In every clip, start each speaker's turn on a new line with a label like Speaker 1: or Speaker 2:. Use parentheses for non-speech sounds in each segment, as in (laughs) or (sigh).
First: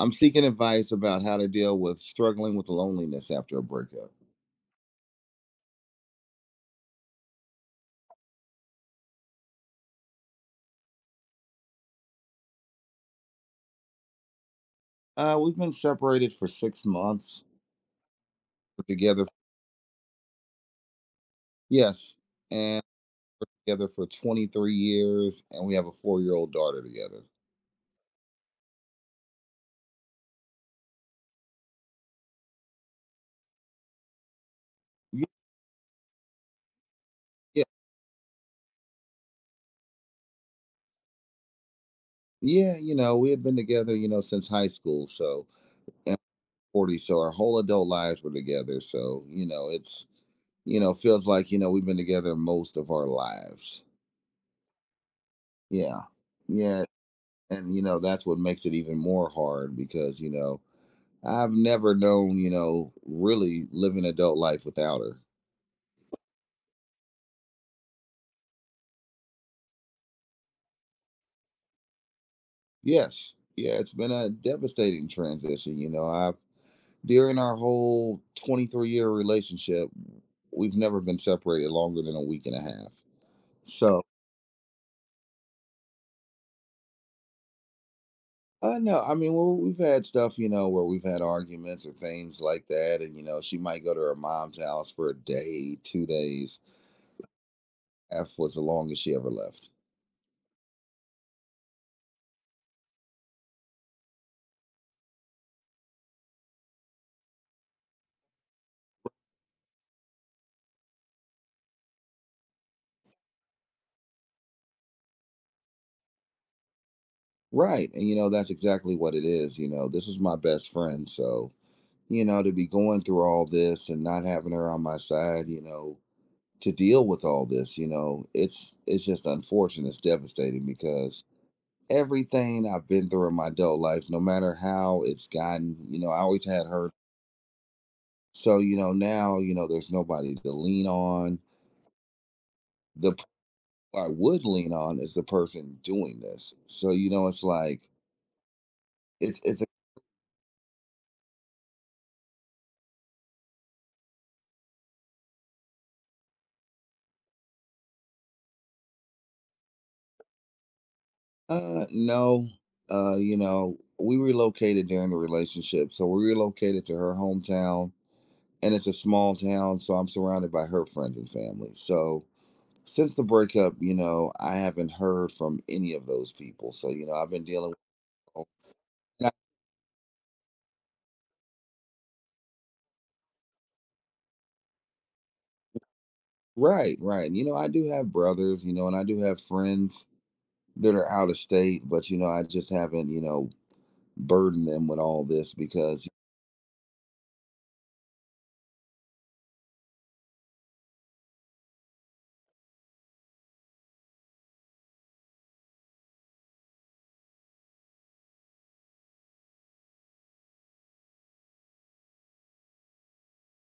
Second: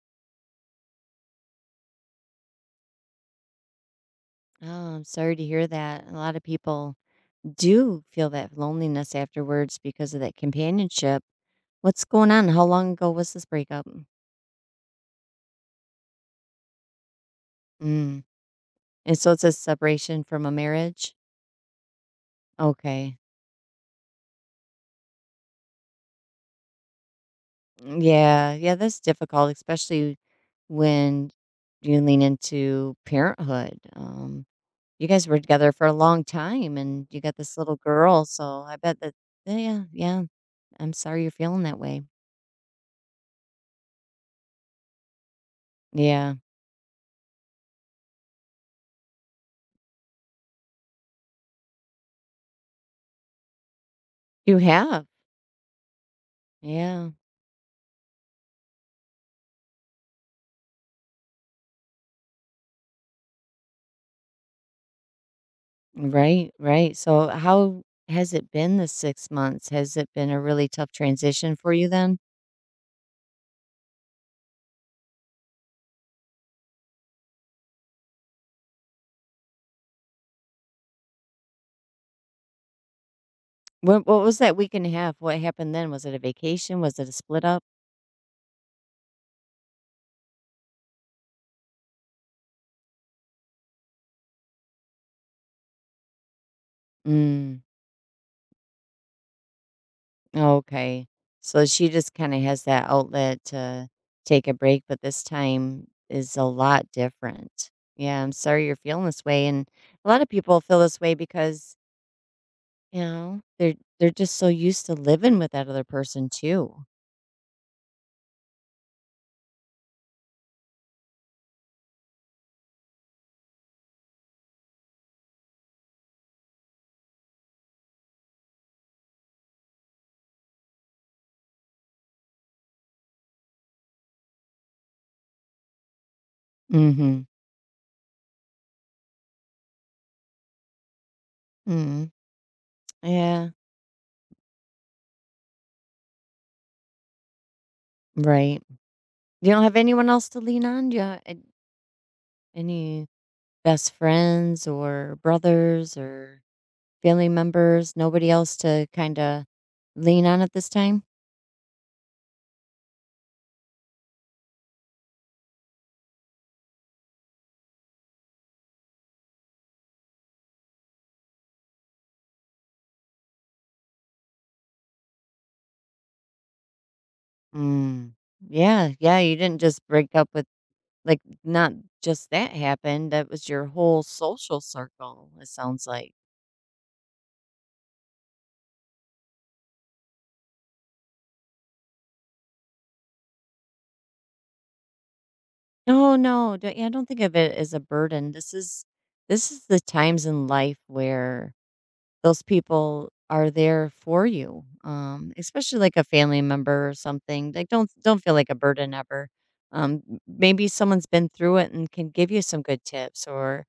Speaker 1: I'm seeking advice about how to deal with struggling with loneliness after a breakup.
Speaker 2: Oh, I'm sorry to hear that. A lot of people do feel that loneliness afterwards because of that companionship. What's going on? How long ago was this breakup?
Speaker 1: We've been separated for 6 months,
Speaker 2: Mm.
Speaker 1: we
Speaker 2: And
Speaker 1: together,
Speaker 2: so it's a separation from a marriage?
Speaker 1: yes, and
Speaker 2: Okay.
Speaker 1: together for 23 years, and we have a 4 year old daughter together.
Speaker 2: Mm. Yeah. Yeah. That's difficult, especially when you lean into parenthood. You
Speaker 1: Y-
Speaker 2: guys were together for a long time and you got this
Speaker 1: Yeah,
Speaker 2: little girl. So I bet that, yeah. Yeah. I'm sorry you're feeling that way.
Speaker 1: yeah, we had been together, since high school, so and
Speaker 2: Yeah.
Speaker 1: 40, so our whole adult lives were together. So, it's, feels like, we've been together most of our lives.
Speaker 2: You have.
Speaker 1: Yeah, yeah.
Speaker 2: Yeah.
Speaker 1: And, that's what makes it even more hard because, I've never known, really living adult life without her.
Speaker 2: Right, right. So, how has it been the 6 months? Has it been a really tough transition for you then?
Speaker 1: Yes. Yeah, it's been a devastating transition. You know, I've during our whole 23-year relationship, we've never been separated longer than a week and a half. So,
Speaker 2: What was that week and a half? What happened then? Was it a vacation? Was it a split up?
Speaker 1: no, I mean, we've had stuff, where we've had arguments or things like that. And, she might go to her mom's house for a day, 2 days.
Speaker 2: Mm,
Speaker 1: F was the longest she ever left.
Speaker 2: okay. So she just kind of has that outlet to take a break, but this time is a lot different. Yeah, I'm sorry you're feeling this way, and a lot of people feel this way because they're just so used to living with that other person too.
Speaker 1: Right. And, that's exactly what it is. This was my best friend. So, to be going through all this and not having her on my side, to deal with all this, it's just unfortunate. It's devastating because everything I've been through in my adult life, no matter how it's gotten, I always had her.
Speaker 2: Mm-hmm.
Speaker 1: So, now, there's nobody to lean on.
Speaker 2: Mm.
Speaker 1: The p-
Speaker 2: Yeah.
Speaker 1: I would lean on is the person doing this. So, it's like
Speaker 2: Right.
Speaker 1: it's
Speaker 2: You
Speaker 1: it's
Speaker 2: don't
Speaker 1: a
Speaker 2: have anyone else to lean on? Do you ha any best friends or brothers or family members? Nobody else to kinda lean on at this time?
Speaker 1: no, we relocated during the relationship. So we relocated to her hometown and it's a small town, so I'm surrounded by her friends and family. So since the breakup, I haven't heard from any of those people. So I've been dealing with
Speaker 2: Mm. Yeah, yeah,
Speaker 1: (laughs) and
Speaker 2: you
Speaker 1: I-
Speaker 2: didn't just break up with, like, not just that happened, that was your whole social circle, it sounds like.
Speaker 1: right, right. I do have brothers, and I do have friends that are out of state, but I just haven't, burdened them with all this because
Speaker 2: No, no, don't, yeah, I don't think of it as a burden. This is the times in life where those people are there for you, especially like a family member or something. Like don't feel like a burden ever. Maybe someone's been through it and can give you some good tips or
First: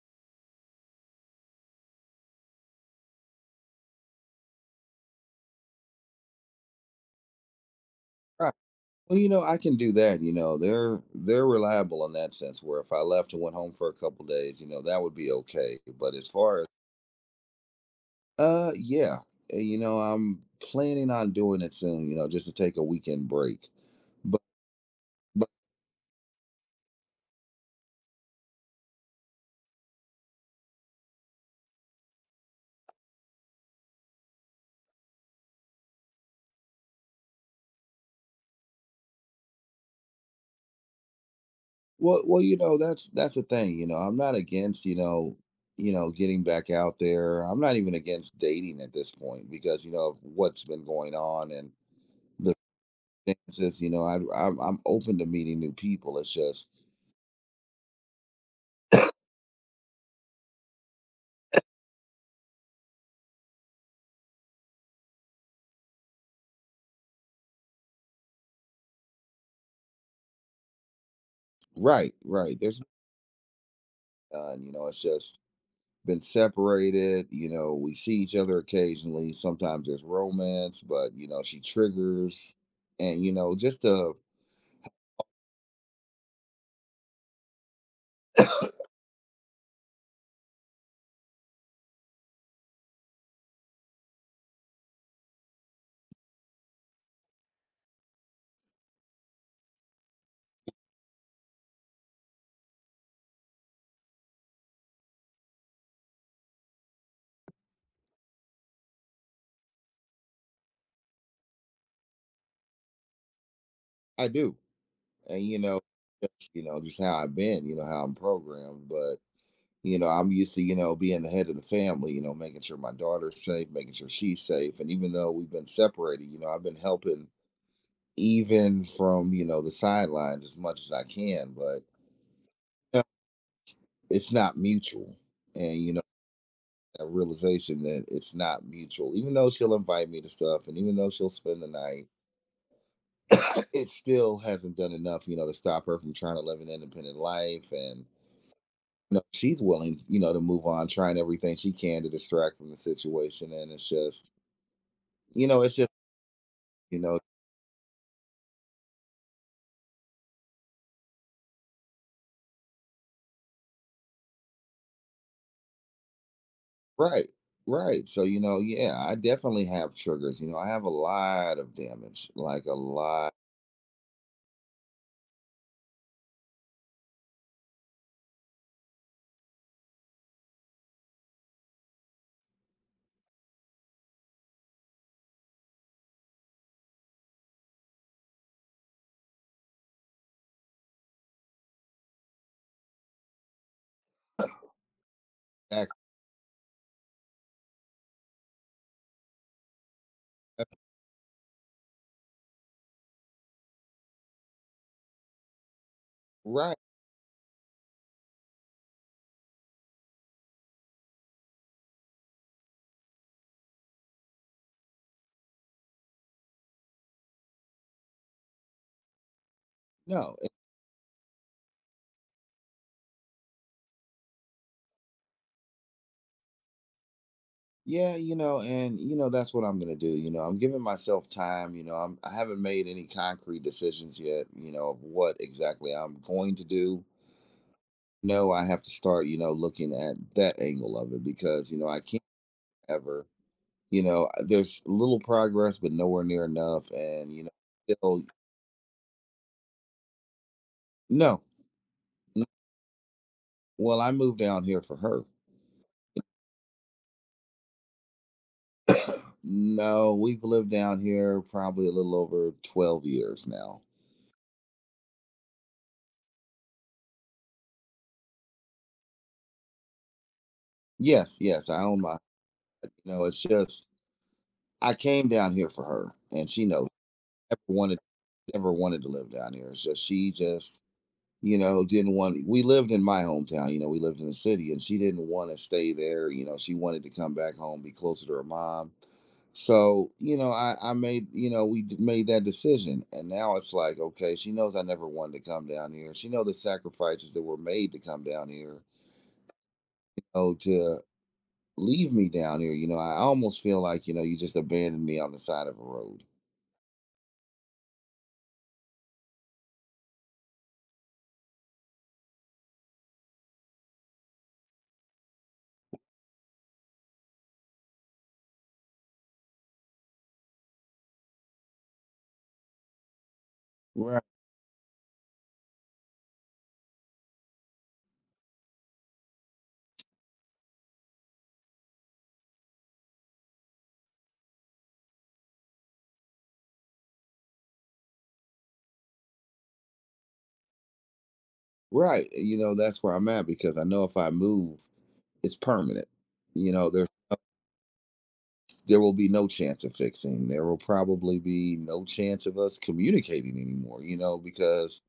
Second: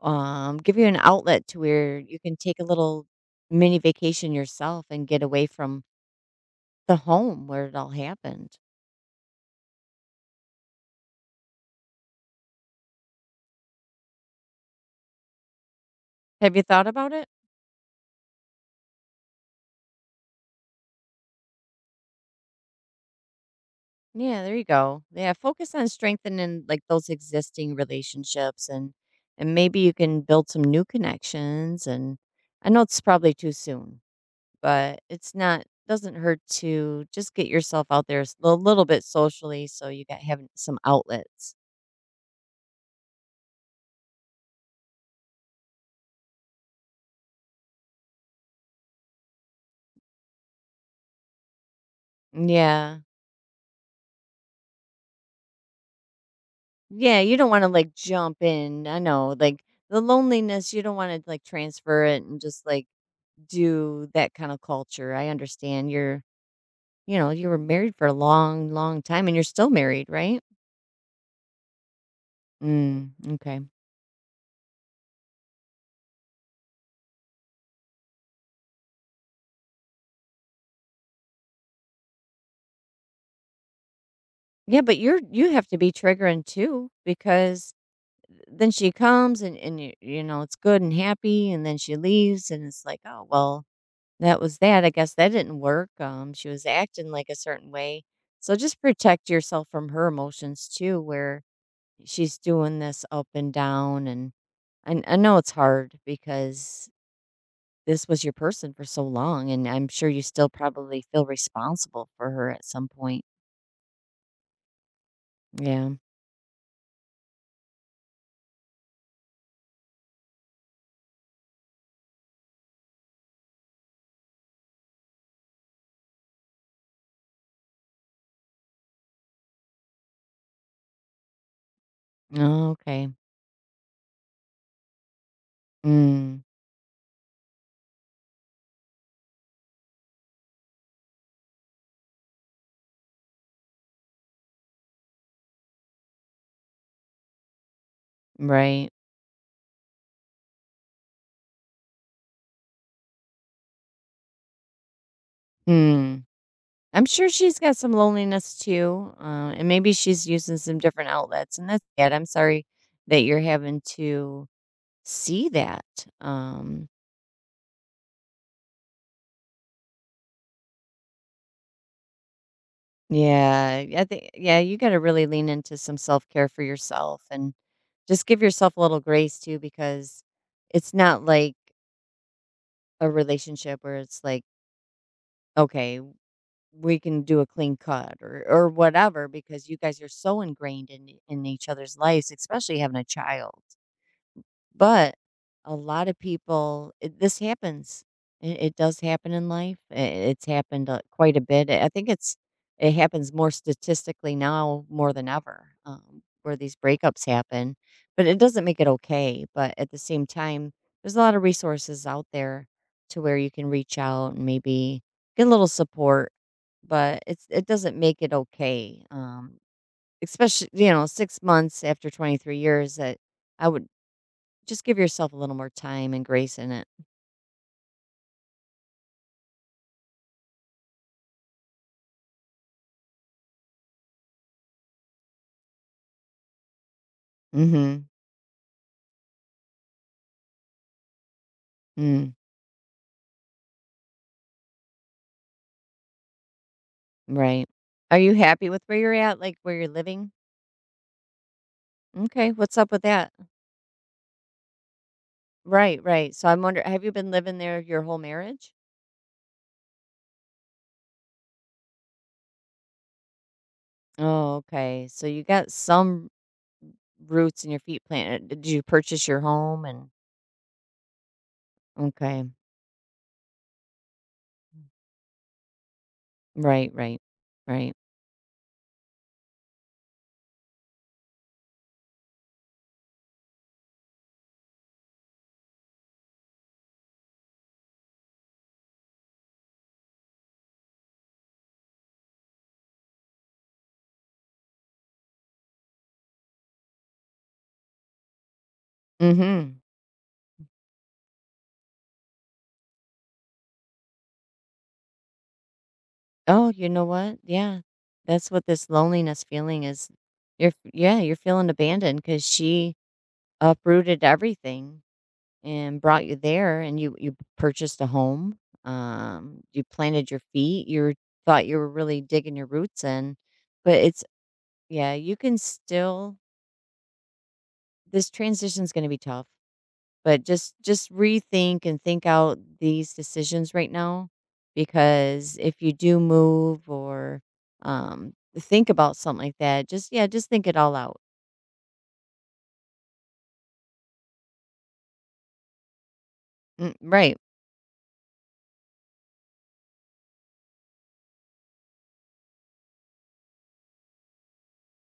Speaker 2: give you an outlet to where you can take a little mini vacation yourself and get away from the home where it all
Speaker 1: (laughs) right.
Speaker 2: happened.
Speaker 1: Well, I can do that. They're reliable in that sense. Where if I left and went home for a couple days, that would be okay. But as
Speaker 2: Have you
Speaker 1: far.
Speaker 2: thought about it?
Speaker 1: Yeah. I'm planning on doing it soon. Just to take a weekend break. But,
Speaker 2: Yeah, there you go. Yeah,
Speaker 1: but,
Speaker 2: focus on strengthening, like, those existing relationships, and maybe you can build some new connections. And I know it's probably too soon, but it's not, doesn't hurt to just get yourself out there a little bit socially, so you got having some outlets.
Speaker 1: well, that's the thing. I'm not against getting back out there. I'm not even against dating at this point because of what's been going on and the
Speaker 2: Yeah.
Speaker 1: chances. I'm open to meeting new people. It's just
Speaker 2: Yeah, you don't want to, like, jump in. I know, like, the loneliness, you don't want to, like, transfer it and just, like, do that kind of culture. I understand. You know, you were married for a long, long time, and you're still married, right?
Speaker 1: right, right. There's
Speaker 2: Mm, okay.
Speaker 1: none. It's just been separated. We see each other occasionally. Sometimes there's romance, but she triggers, and just
Speaker 2: Yeah, but you have to be triggering too, because then she comes and you, it's good and happy, and then she leaves, and it's like, "Oh, well, that was that. I guess that didn't work. She was acting like a certain way." So just protect yourself from her emotions too, where she's doing this up and down. And I know it's hard, because this was your person for so long, and I'm sure you still probably feel responsible for her at some point.
Speaker 1: I do, and
Speaker 2: Yeah.
Speaker 1: just, just how I've been, how I'm programmed. But I'm used to being the head of the family, making sure my daughter's safe, making sure she's safe, and even though we've been separated, I've been helping even from the sidelines as much as I can, but
Speaker 2: Oh, okay.
Speaker 1: it's not mutual, and
Speaker 2: Mm,
Speaker 1: that realization that it's not mutual. Even though she'll invite me to stuff and even though she'll spend the night, (coughs) (laughs) it still hasn't done enough, to stop her from trying to live an independent life. And,
Speaker 2: right.
Speaker 1: she's willing, to move on, trying everything she can to distract from the situation. And it's just, you know, it's just,
Speaker 2: Hmm.
Speaker 1: you
Speaker 2: I'm
Speaker 1: know,
Speaker 2: sure she's got some loneliness too, and maybe she's using some different outlets, and that's it. I'm sorry that you're having to see that. Um,
Speaker 1: right, right. So, yeah, I definitely have triggers. I have a lot of damage, like a lot.
Speaker 2: yeah, I think, yeah, you got to really lean into some self care for yourself, and just give yourself a little grace too, because it's not like a relationship where it's like, okay, we can do a clean cut or whatever, because you guys are so ingrained in each other's lives, especially having a child. But a
Speaker 1: Ac-
Speaker 2: lot of people, this happens. It does happen in life. I It's happened, quite a bit. I think it happens more statistically now more than ever, where these
Speaker 1: Right.
Speaker 2: breakups happen. But it doesn't make it okay. But at the same time, there's a lot of resources out there to where you can reach out and maybe get a little support. But it doesn't make it okay. Um,
Speaker 1: No.
Speaker 2: especially 6 months after 23 years, that I would just give yourself a little more time and grace in it.
Speaker 1: Yeah, and that's what I'm gonna do. You know, I'm giving myself time. I haven't made any concrete decisions yet. Of what exactly I'm going to do.
Speaker 2: Mm. Mhm.
Speaker 1: No, I have to start. Looking at that angle of it because I can't
Speaker 2: Mm,
Speaker 1: ever. There's little progress, but nowhere near enough. And
Speaker 2: right. Are
Speaker 1: still
Speaker 2: you happy with where you're at, like, where you're living?
Speaker 1: no.
Speaker 2: Okay, what's up with that?
Speaker 1: Well, I moved down here for her.
Speaker 2: Right, right. So I'm wondering, have you been living there your whole marriage?
Speaker 1: No, we've lived down here probably a little over 12 years now.
Speaker 2: Oh, okay. So you got some roots in your feet planted. Did you purchase your home and
Speaker 1: Yes, yes, I own my.
Speaker 2: Okay.
Speaker 1: It's just I came down here for her, and she knows
Speaker 2: Right, right.
Speaker 1: never
Speaker 2: Right.
Speaker 1: wanted never wanted to live down here. It's just she just didn't want. We lived in my hometown, we lived in the city, and she didn't want to stay there. She wanted to come back home, be closer to her mom. So I made made that decision, and now it's like okay, she knows I never wanted to come down here. She know the sacrifices that were made to come down here.
Speaker 2: Mm. Mhm.
Speaker 1: Oh, to leave me down here, I almost feel like you just abandoned me on the side of a road.
Speaker 2: Oh, you know what? Yeah. That's what this loneliness feeling is. You're feeling abandoned because she uprooted everything, and brought you there, and you purchased a home. You planted your feet. Thought you were really digging your roots in, but it's yeah, you can still this transition is going to be tough, but just rethink and think out these decisions right now, because if you do move or um think about something like that, just, yeah, just think it all out.
Speaker 1: Right. That's where I'm at because I know if I move, it's permanent. You know,
Speaker 2: Mm,
Speaker 1: there
Speaker 2: right.
Speaker 1: there will be no chance of fixing. There will probably be no chance of us communicating anymore, because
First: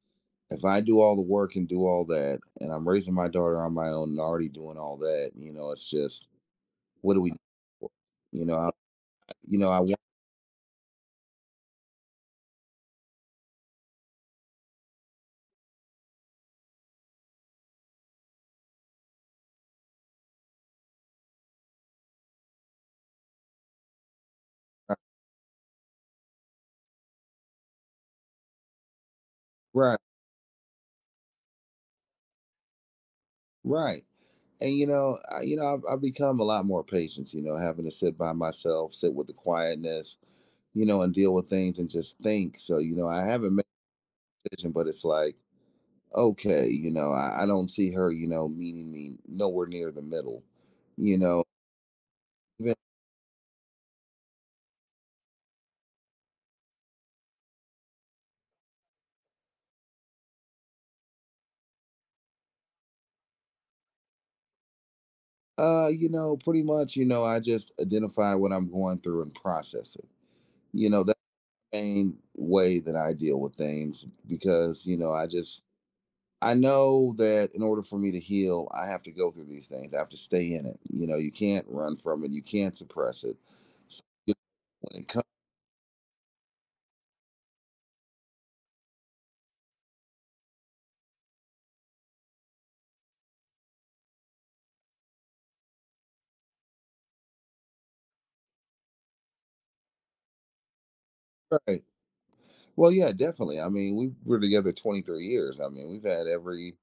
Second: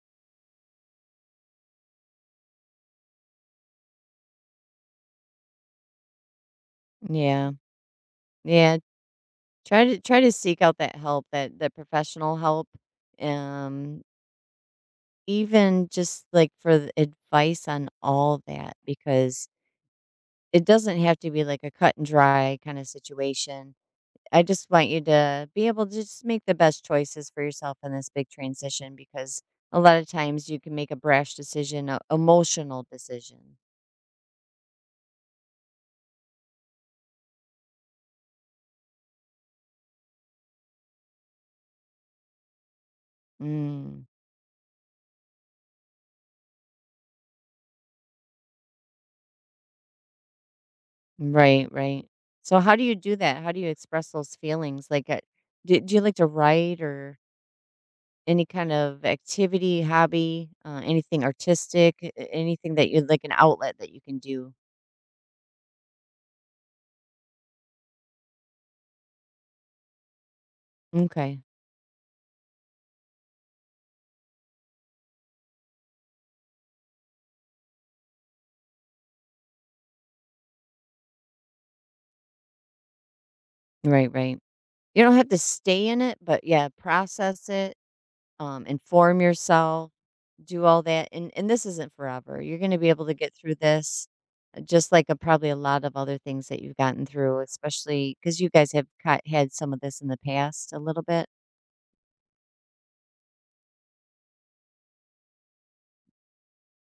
Speaker 1: if I do all the work and do all that and I'm raising my daughter on my own and already doing all that, it's just what do we do?
Speaker 2: Yeah.
Speaker 1: you know, I,
Speaker 2: Yeah,
Speaker 1: I
Speaker 2: Try
Speaker 1: want
Speaker 2: to try to seek out that help, that professional help, um, even just, like, for the advice on all that, because it doesn't have to be, like, a cut and dry kinda situation. I just want you to be able to just make the best choices for yourself in this big transition, because a lot
Speaker 1: right.
Speaker 2: of times you can make a brash decision, a emotional decision.
Speaker 1: Right. And you know, I, you know, I've become a lot more patient. Having to sit by myself, sit with the quietness, and deal with things and just think. So I haven't made
Speaker 2: Mm.
Speaker 1: a decision, but it's like, okay, I don't see her, meeting me nowhere near the middle. You know,
Speaker 2: Right, right. So
Speaker 1: even,
Speaker 2: how do you do that? How do you express those feelings? Like, do you like to write or Any kind of activity, hobby, anything artistic, anything that you like, an outlet that you can do.
Speaker 1: pretty much, I just identify what I'm going through and process it. That's
Speaker 2: Okay.
Speaker 1: the main way that I deal with things because I know that in order for me to heal, I have to go through these things. I have to stay in it. You can't run from it. You can't suppress it. So
Speaker 2: Right,
Speaker 1: you
Speaker 2: right.
Speaker 1: when
Speaker 2: You
Speaker 1: it
Speaker 2: don't
Speaker 1: comes,
Speaker 2: have to stay in it, but yeah, process it, inform yourself, do all that. And this isn't forever. You're going to be able to get through this, just like, probably a lot of other things that you've gotten through, especially cuz you guys have had some of this in the past a little bit.
Speaker 1: right? Well, yeah, definitely. I mean, we were together 23 years. I mean, we've had every,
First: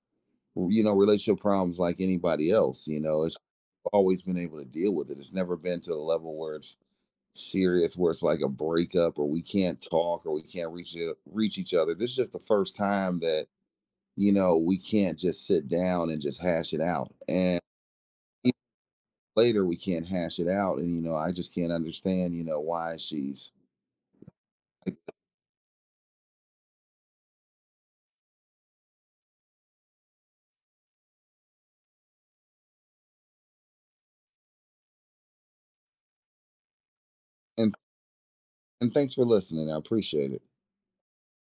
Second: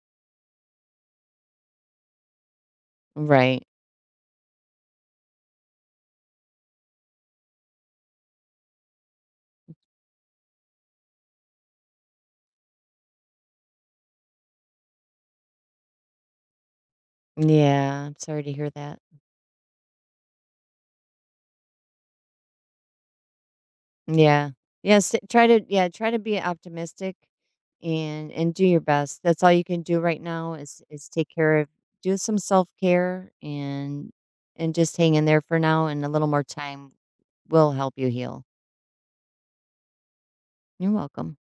Speaker 1: relationship problems like anybody else. It's
Speaker 2: Right.
Speaker 1: always been able to deal with it. It's never been to the level where it's serious, where it's like a breakup, or we can't talk, or we can't reach each other. This is just the first time that we can't just sit down and just hash it out and
Speaker 2: Yeah, I'm sorry to
Speaker 1: even
Speaker 2: hear that.
Speaker 1: later we can't hash it out and I just can't understand why she's.
Speaker 2: Yeah. Yes, try to, yeah, try to be optimistic and do your best. That's all you can do right now, is take care of, do some self-care and just hang in there for now, and a little more time will
Speaker 1: and
Speaker 2: help you heal.
Speaker 1: and thanks for listening, I appreciate it.
Speaker 2: You're welcome.